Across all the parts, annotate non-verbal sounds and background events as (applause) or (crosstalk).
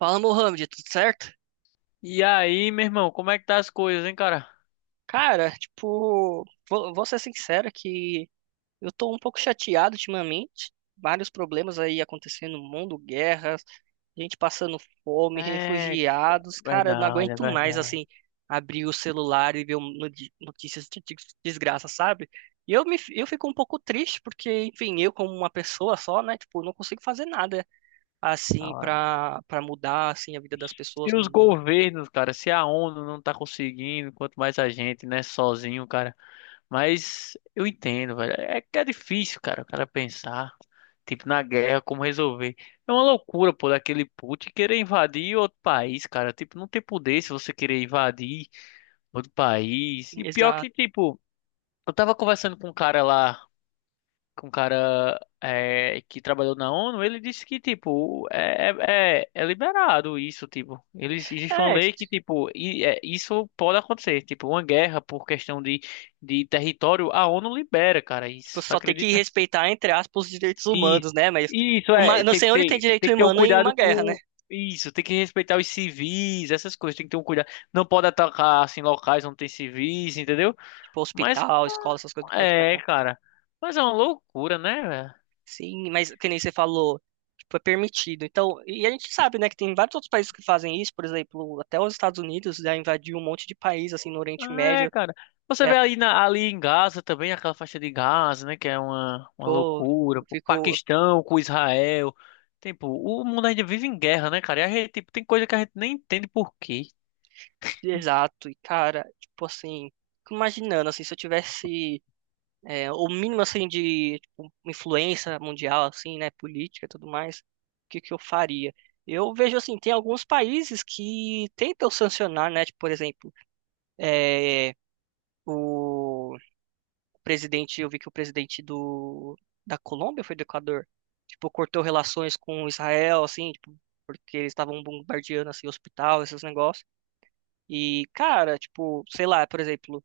Fala, Mohamed, tudo certo? E aí, meu irmão, como é que tá as coisas, hein, cara? Cara, tipo, vou ser sincero que eu tô um pouco chateado ultimamente. Vários problemas aí acontecendo no mundo, guerras, gente passando fome, É refugiados. Cara, eu não verdade, é aguento mais, verdade. assim, abrir o celular e ver notícias de desgraça, sabe? E eu fico um pouco triste porque, enfim, eu como uma pessoa só, né, tipo, não consigo fazer nada, assim, Ah, pra mudar, assim, a vida das pessoas Se no os mundo. governos, cara, se a ONU não tá conseguindo, quanto mais a gente, né, sozinho, cara. Mas eu entendo, velho. É que é difícil, cara, o cara pensar, tipo, na guerra, como resolver. É uma loucura, pô, daquele Putin querer invadir outro país, cara. Tipo, não tem poder se você querer invadir outro país. E pior Exato. que, tipo, eu tava conversando com um cara lá. Com um cara que trabalhou na ONU. Ele disse que, tipo, é liberado isso, tipo. Existe uma É, lei que, tipo, isso pode acontecer. Tipo, uma guerra por questão de território, a ONU libera, cara, isso. você Tu só tem que acredita? respeitar, entre aspas, os direitos E humanos, né? Mas e isso é, não sei onde tem tem direito que ter um humano em cuidado uma guerra, né? com... Isso, tem que respeitar os civis, essas coisas, tem que ter um cuidado. Não pode atacar, assim, locais onde tem civis, entendeu? Tipo, Mas, hospital, escola, essas coisas não pode é, atacar. cara, mas é uma loucura, né, velho? Sim, mas que nem você falou, tipo, é permitido. Então, e a gente sabe, né, que tem vários outros países que fazem isso, por exemplo, até os Estados Unidos já invadiu um monte de país, assim, no Oriente Ah, é, Médio. cara. Você É, vê ali, na- ali em Gaza também, aquela faixa de Gaza, né? Que é uma pô, loucura. eu O fico. Paquistão com Israel. Tipo, o mundo ainda vive em guerra, né, cara? E a gente, tipo, tem coisa que a gente nem entende por quê. Exato, e cara, tipo assim, fico imaginando, assim, se eu tivesse é, o mínimo assim de tipo, influência mundial assim, né, política e tudo mais, o que que eu faria? Eu vejo assim, tem alguns países que tentam sancionar, né, tipo, por exemplo, é, o presidente, eu vi que o presidente do da Colômbia foi do Equador, tipo, cortou relações com Israel assim, tipo, porque eles estavam bombardeando assim hospital, esses negócios. E, cara, tipo, sei lá, por exemplo,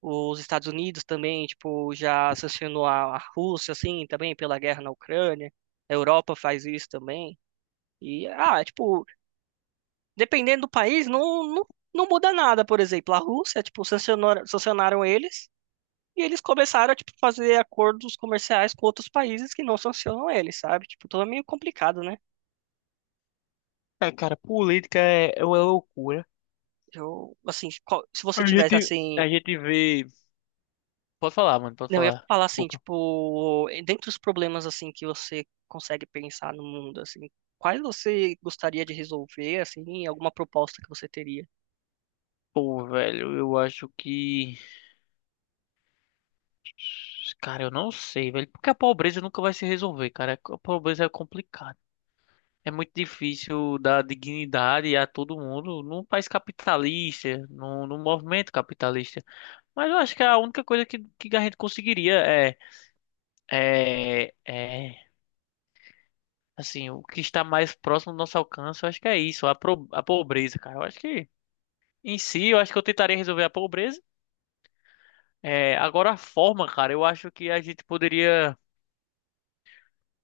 os Estados Unidos também, tipo, já sancionou a Rússia, assim, também pela guerra na Ucrânia. A Europa faz isso também. E, ah, é, tipo, dependendo do país, não, não muda nada. Por exemplo, a Rússia, tipo, sancionaram eles e eles começaram a, tipo, fazer acordos comerciais com outros países que não sancionam eles, sabe? Tipo, tudo é meio complicado, né? É, cara, política é, é uma loucura. Eu, assim, se você A tivesse, gente, assim, a gente vê. Pode falar, mano, pode não, eu ia falar. falar assim, Desculpa. tipo, dentre os problemas assim que você consegue pensar no mundo, assim, quais você gostaria de resolver, assim, alguma proposta que você teria? Pô, velho, eu acho que. Cara, eu não sei, velho. Porque a pobreza nunca vai se resolver, cara. A pobreza é complicada. É muito difícil dar dignidade a todo mundo num país capitalista, num movimento capitalista. Mas eu acho que a única coisa que a gente conseguiria é assim, o que está mais próximo do nosso alcance, eu acho que é isso, a pobreza, cara. Eu acho que, em si, eu acho que eu tentaria resolver a pobreza. É, agora, a forma, cara, eu acho que a gente poderia.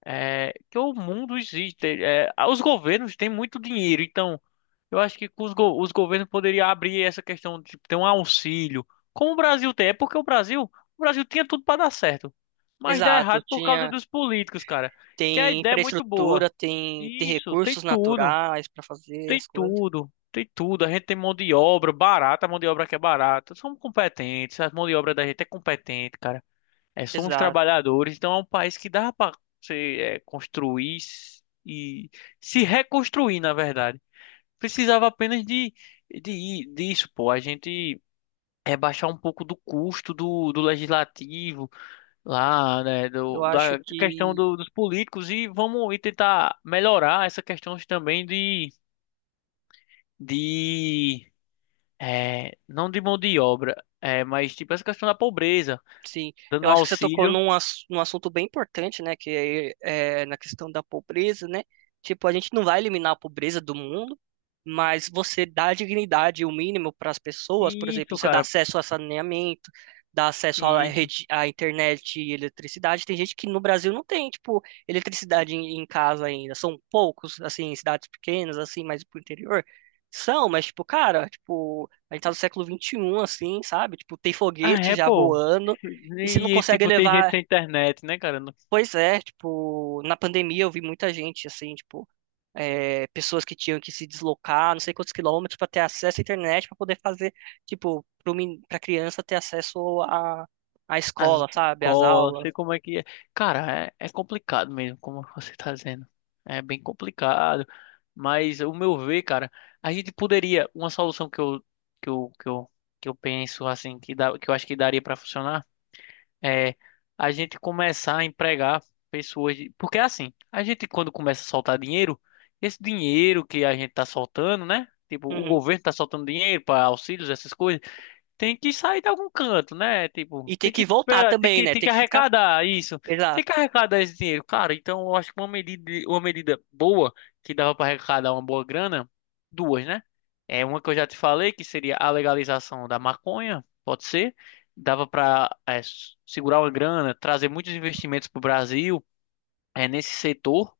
É, que o mundo existe. É, os governos têm muito dinheiro, então. Eu acho que os governos poderiam abrir essa questão de tipo, ter um auxílio. Como o Brasil tem, é porque o Brasil tinha tudo para dar certo, mas dá Exato, errado por causa tinha, dos políticos, cara. Que a tem ideia é muito infraestrutura, boa. Tem Isso, tem recursos tudo, naturais para fazer tem as coisas. tudo, tem tudo. A gente tem mão de obra barata, a mão de obra que é barata. Somos competentes, a mão de obra da gente é competente, cara. É, somos Exato. trabalhadores, então é um país que dá para você é, construir e se reconstruir, na verdade. Precisava apenas de disso, pô. A gente é baixar um pouco do custo do legislativo lá, né, Eu acho da questão que do- dos políticos e vamos e tentar melhorar essa questão também de é, não de mão de obra, é, mas tipo essa questão da pobreza, sim, dando eu um acho que você tocou auxílio. num, num assunto bem importante, né? Que é, é na questão da pobreza, né? Tipo, a gente não vai eliminar a pobreza do mundo, mas você dá dignidade, o mínimo para as pessoas, por exemplo, Isso, você dá cara, acesso a saneamento, dá acesso à isso. rede, à internet e eletricidade. Tem gente que no Brasil não tem, tipo, eletricidade em, em casa ainda. São poucos, assim, em cidades pequenas, assim, mais pro interior. São, mas, tipo, cara, tipo, a gente tá no século XXI, assim, sabe? Tipo, tem Ah, foguete é, já pô. voando. E se não E, consegue tipo, tem gente levar. sem internet, né, cara? Pois é, tipo, na pandemia eu vi muita gente, assim, tipo, é, pessoas que tinham que se deslocar, não sei quantos quilômetros, para ter acesso à internet, para poder fazer, tipo, para criança ter acesso à, à As escola, sabe? Às golas, aulas. sei como é que é. Cara, é, é complicado mesmo, como você tá dizendo. É bem complicado, mas o meu ver, cara, a gente poderia, uma solução que eu, que eu, que eu penso assim, que dá, que eu acho que daria para funcionar, é a gente começar a empregar pessoas, de- porque é assim, a gente quando começa a soltar dinheiro, esse dinheiro que a gente tá soltando, né? Tipo, o Uhum. governo tá soltando dinheiro para auxílios, essas coisas tem que sair de algum canto, né? E Tipo, ter que voltar também, né? tem Ter que que ficar. arrecadar isso. Tem Exato, que arrecadar esse dinheiro. Cara, então eu acho que uma medida boa que dava para arrecadar uma boa grana, duas, né? É uma que eu já te falei, que seria a legalização da maconha, pode ser. Dava para segurar uma grana, trazer muitos investimentos para o Brasil, é, nesse setor.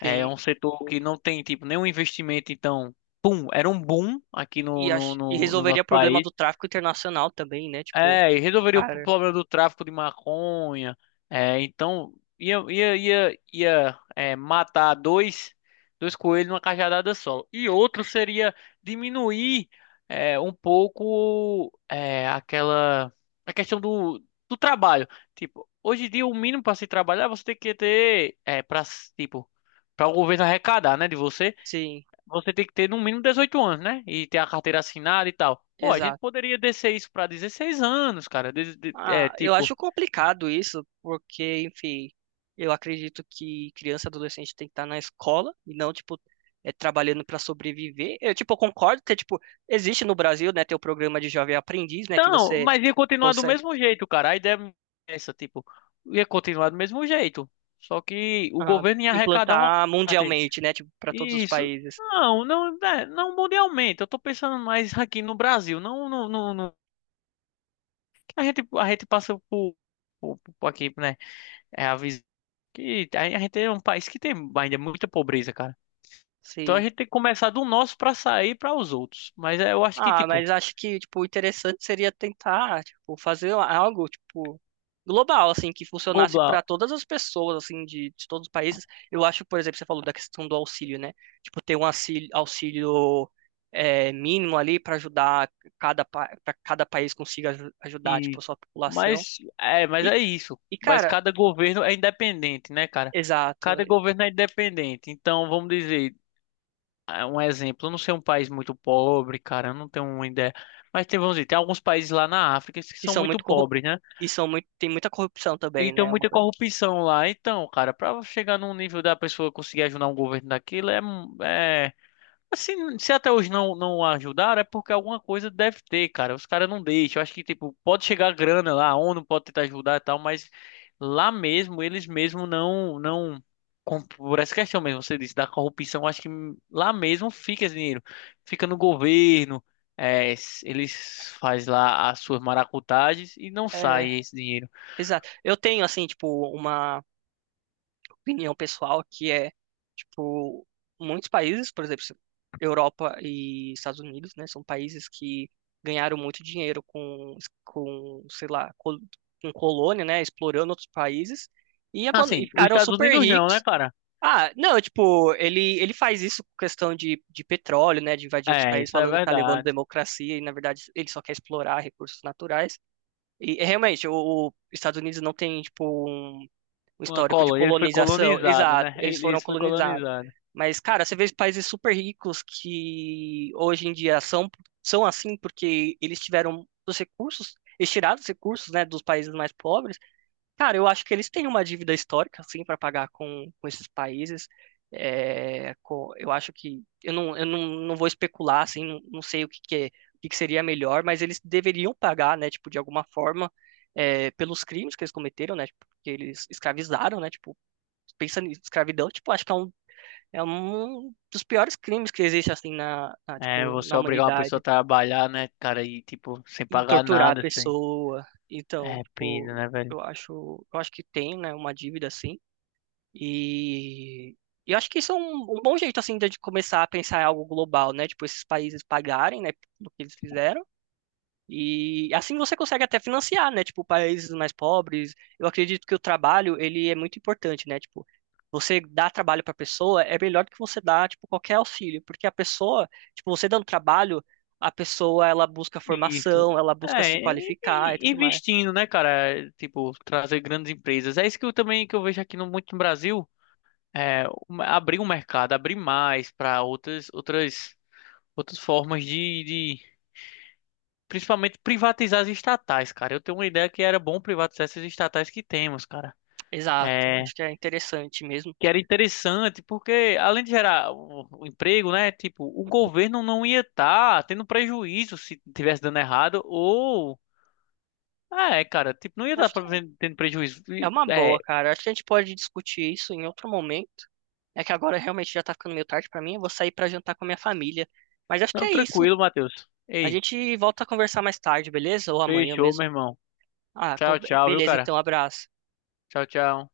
É sim. um setor que não tem, tipo, nenhum investimento, então, pum, era um boom aqui E, e no resolveria nosso o problema país. do tráfico internacional também, né? Tipo, É, e resolveria o cara, problema do tráfico de maconha. É, então ia é, matar dois, dois coelhos numa cajadada só. E outro seria diminuir é, um pouco é, aquela a questão do trabalho. Tipo, hoje em dia o mínimo para se trabalhar é você tem que ter é, para tipo para o governo arrecadar, né, de você sim, você tem que ter no mínimo 18 anos, né? E ter a carteira assinada e tal. Pô, a gente exato. poderia descer isso pra 16 anos, cara. De- é, Ah, eu tipo. acho complicado isso, porque, enfim, eu acredito que criança e adolescente tem que estar na escola e não, tipo, é, trabalhando para sobreviver. Eu, tipo, eu concordo que, tipo, existe no Brasil, né, ter o programa de jovem aprendiz, né, que Não, você mas ia continuar do consegue mesmo jeito, cara. A ideia é essa, tipo, ia continuar do mesmo jeito. Só que o ah, governo ia arrecadar uma implantar parte. mundialmente, né, tipo, para todos os Isso. países. Não, não, é, não mundialmente. Eu tô pensando mais aqui no Brasil. Não, não, não, não. A gente passa por aqui, né? É a visão que a gente é um país que tem ainda é muita pobreza, cara. Então a Sim. gente tem que começar do nosso pra sair pra os outros. Mas é, eu acho que Ah, tipo, mas acho que, tipo, o interessante seria tentar, tipo, fazer algo, tipo, global, assim, que funcionasse para global todas as pessoas, assim, de todos os países. Eu acho, por exemplo, você falou da questão do auxílio, né? Tipo, ter um auxílio, auxílio é, mínimo ali para ajudar cada, para cada país consiga ajudar, tipo, a e sua população. Mas E, é isso. e, Mas cara, cada governo é independente, né, cara? exato, Cada governo é independente. Então, vamos dizer, ah, um exemplo, eu não sei um país muito pobre, cara, eu não tenho uma ideia. Mas tem, vamos dizer, tem alguns países lá na África que que são são muito muito corrup... pobres, né? e são muito, tem muita corrupção E também, né? tem É uma muita coisa. corrupção lá. Então, cara, pra chegar num nível da pessoa conseguir ajudar um governo daquilo é, é assim, se até hoje não ajudaram, é porque alguma coisa deve ter, cara. Os caras não deixam. Eu acho que, tipo, pode chegar grana lá, a ONU pode tentar ajudar e tal, mas lá mesmo, eles mesmo não. com- Por essa questão mesmo, você disse, da corrupção, eu acho que lá mesmo fica esse dinheiro. Fica no governo, é, s- eles faz lá as suas maracutagens e não É, sai esse dinheiro. exato. Eu tenho, assim, tipo, uma opinião pessoal que é, tipo, muitos países, por exemplo, Europa e Estados Unidos, né, são países que ganharam muito dinheiro com, sei lá, com colônia, né, explorando outros países e, e Assim, os ficaram Estados super Unidos não, né, ricos. cara? Ah, não, tipo, ele faz isso com questão de petróleo, né, de invadir outros É, países, isso é falando que tá levando verdade. democracia e, na verdade, ele só quer explorar recursos naturais. E, realmente, o Estados Unidos não tem, tipo, um o Uma histórico de colônia, ele foi colonização. colonizado, Exato, né? (laughs) eles Ele foram foi colonizados. colonizado. Mas, cara, você vê os países super ricos que hoje em dia são, são assim porque eles tiveram os recursos, eles tiraram os recursos, né, dos países mais pobres. Cara, eu acho que eles têm uma dívida histórica, assim, para pagar com esses países. É, eu acho que. Eu não, não vou especular, assim, não sei o que, que, o que que seria melhor, mas eles deveriam pagar, né, tipo, de alguma forma, é, pelos crimes que eles cometeram, né, tipo, que eles escravizaram, né, tipo, pensa em escravidão, tipo, acho que é um dos piores crimes que existe, assim, na, É, tipo, você na obrigar uma pessoa a humanidade. trabalhar, né, cara, e tipo, sem E pagar torturar a nada, assim. pessoa. Então, É pena, tipo, né, velho? Eu acho que tem, né, uma dívida, assim. E eu acho que isso é um, um bom jeito, assim, de começar a pensar em algo global, né? Tipo, esses países pagarem, né, do que eles fizeram. E assim você consegue até financiar, né? Tipo, países mais pobres. Eu acredito que o trabalho, ele é muito importante, né? Tipo, você dar trabalho para a pessoa é melhor do que você dar, tipo, qualquer auxílio. Porque a pessoa, tipo, você dando trabalho, a pessoa, ela busca Isso. formação, ela busca se É, qualificar e e- tudo mais. investindo, né, cara? É, tipo, trazer grandes empresas. É isso que eu também que eu vejo aqui no, muito no Brasil. É, um- abrir um mercado, abrir mais para outras, outras, outras formas de, de. Principalmente privatizar as estatais, cara. Eu tenho uma ideia que era bom privatizar essas estatais que temos, cara. Exato. É, Acho que é interessante mesmo. que era interessante, porque além de gerar o emprego, né, tipo, o governo não ia estar tendo prejuízo se tivesse dando errado, ou... Ah, é, cara, tipo, não ia estar Acho que tendo prejuízo. é E, uma é, boa, cara. Acho que a gente pode discutir isso em outro momento. É que agora realmente já tá ficando meio tarde pra mim. Eu vou sair pra jantar com a minha família. Mas acho que não, é isso. tranquilo, Matheus. A Ei, gente volta a conversar mais tarde, beleza? Ou amanhã fechou, meu mesmo. irmão. Ah, com- Tchau, tchau, viu, beleza, cara? então, abraço. Tchau, tchau.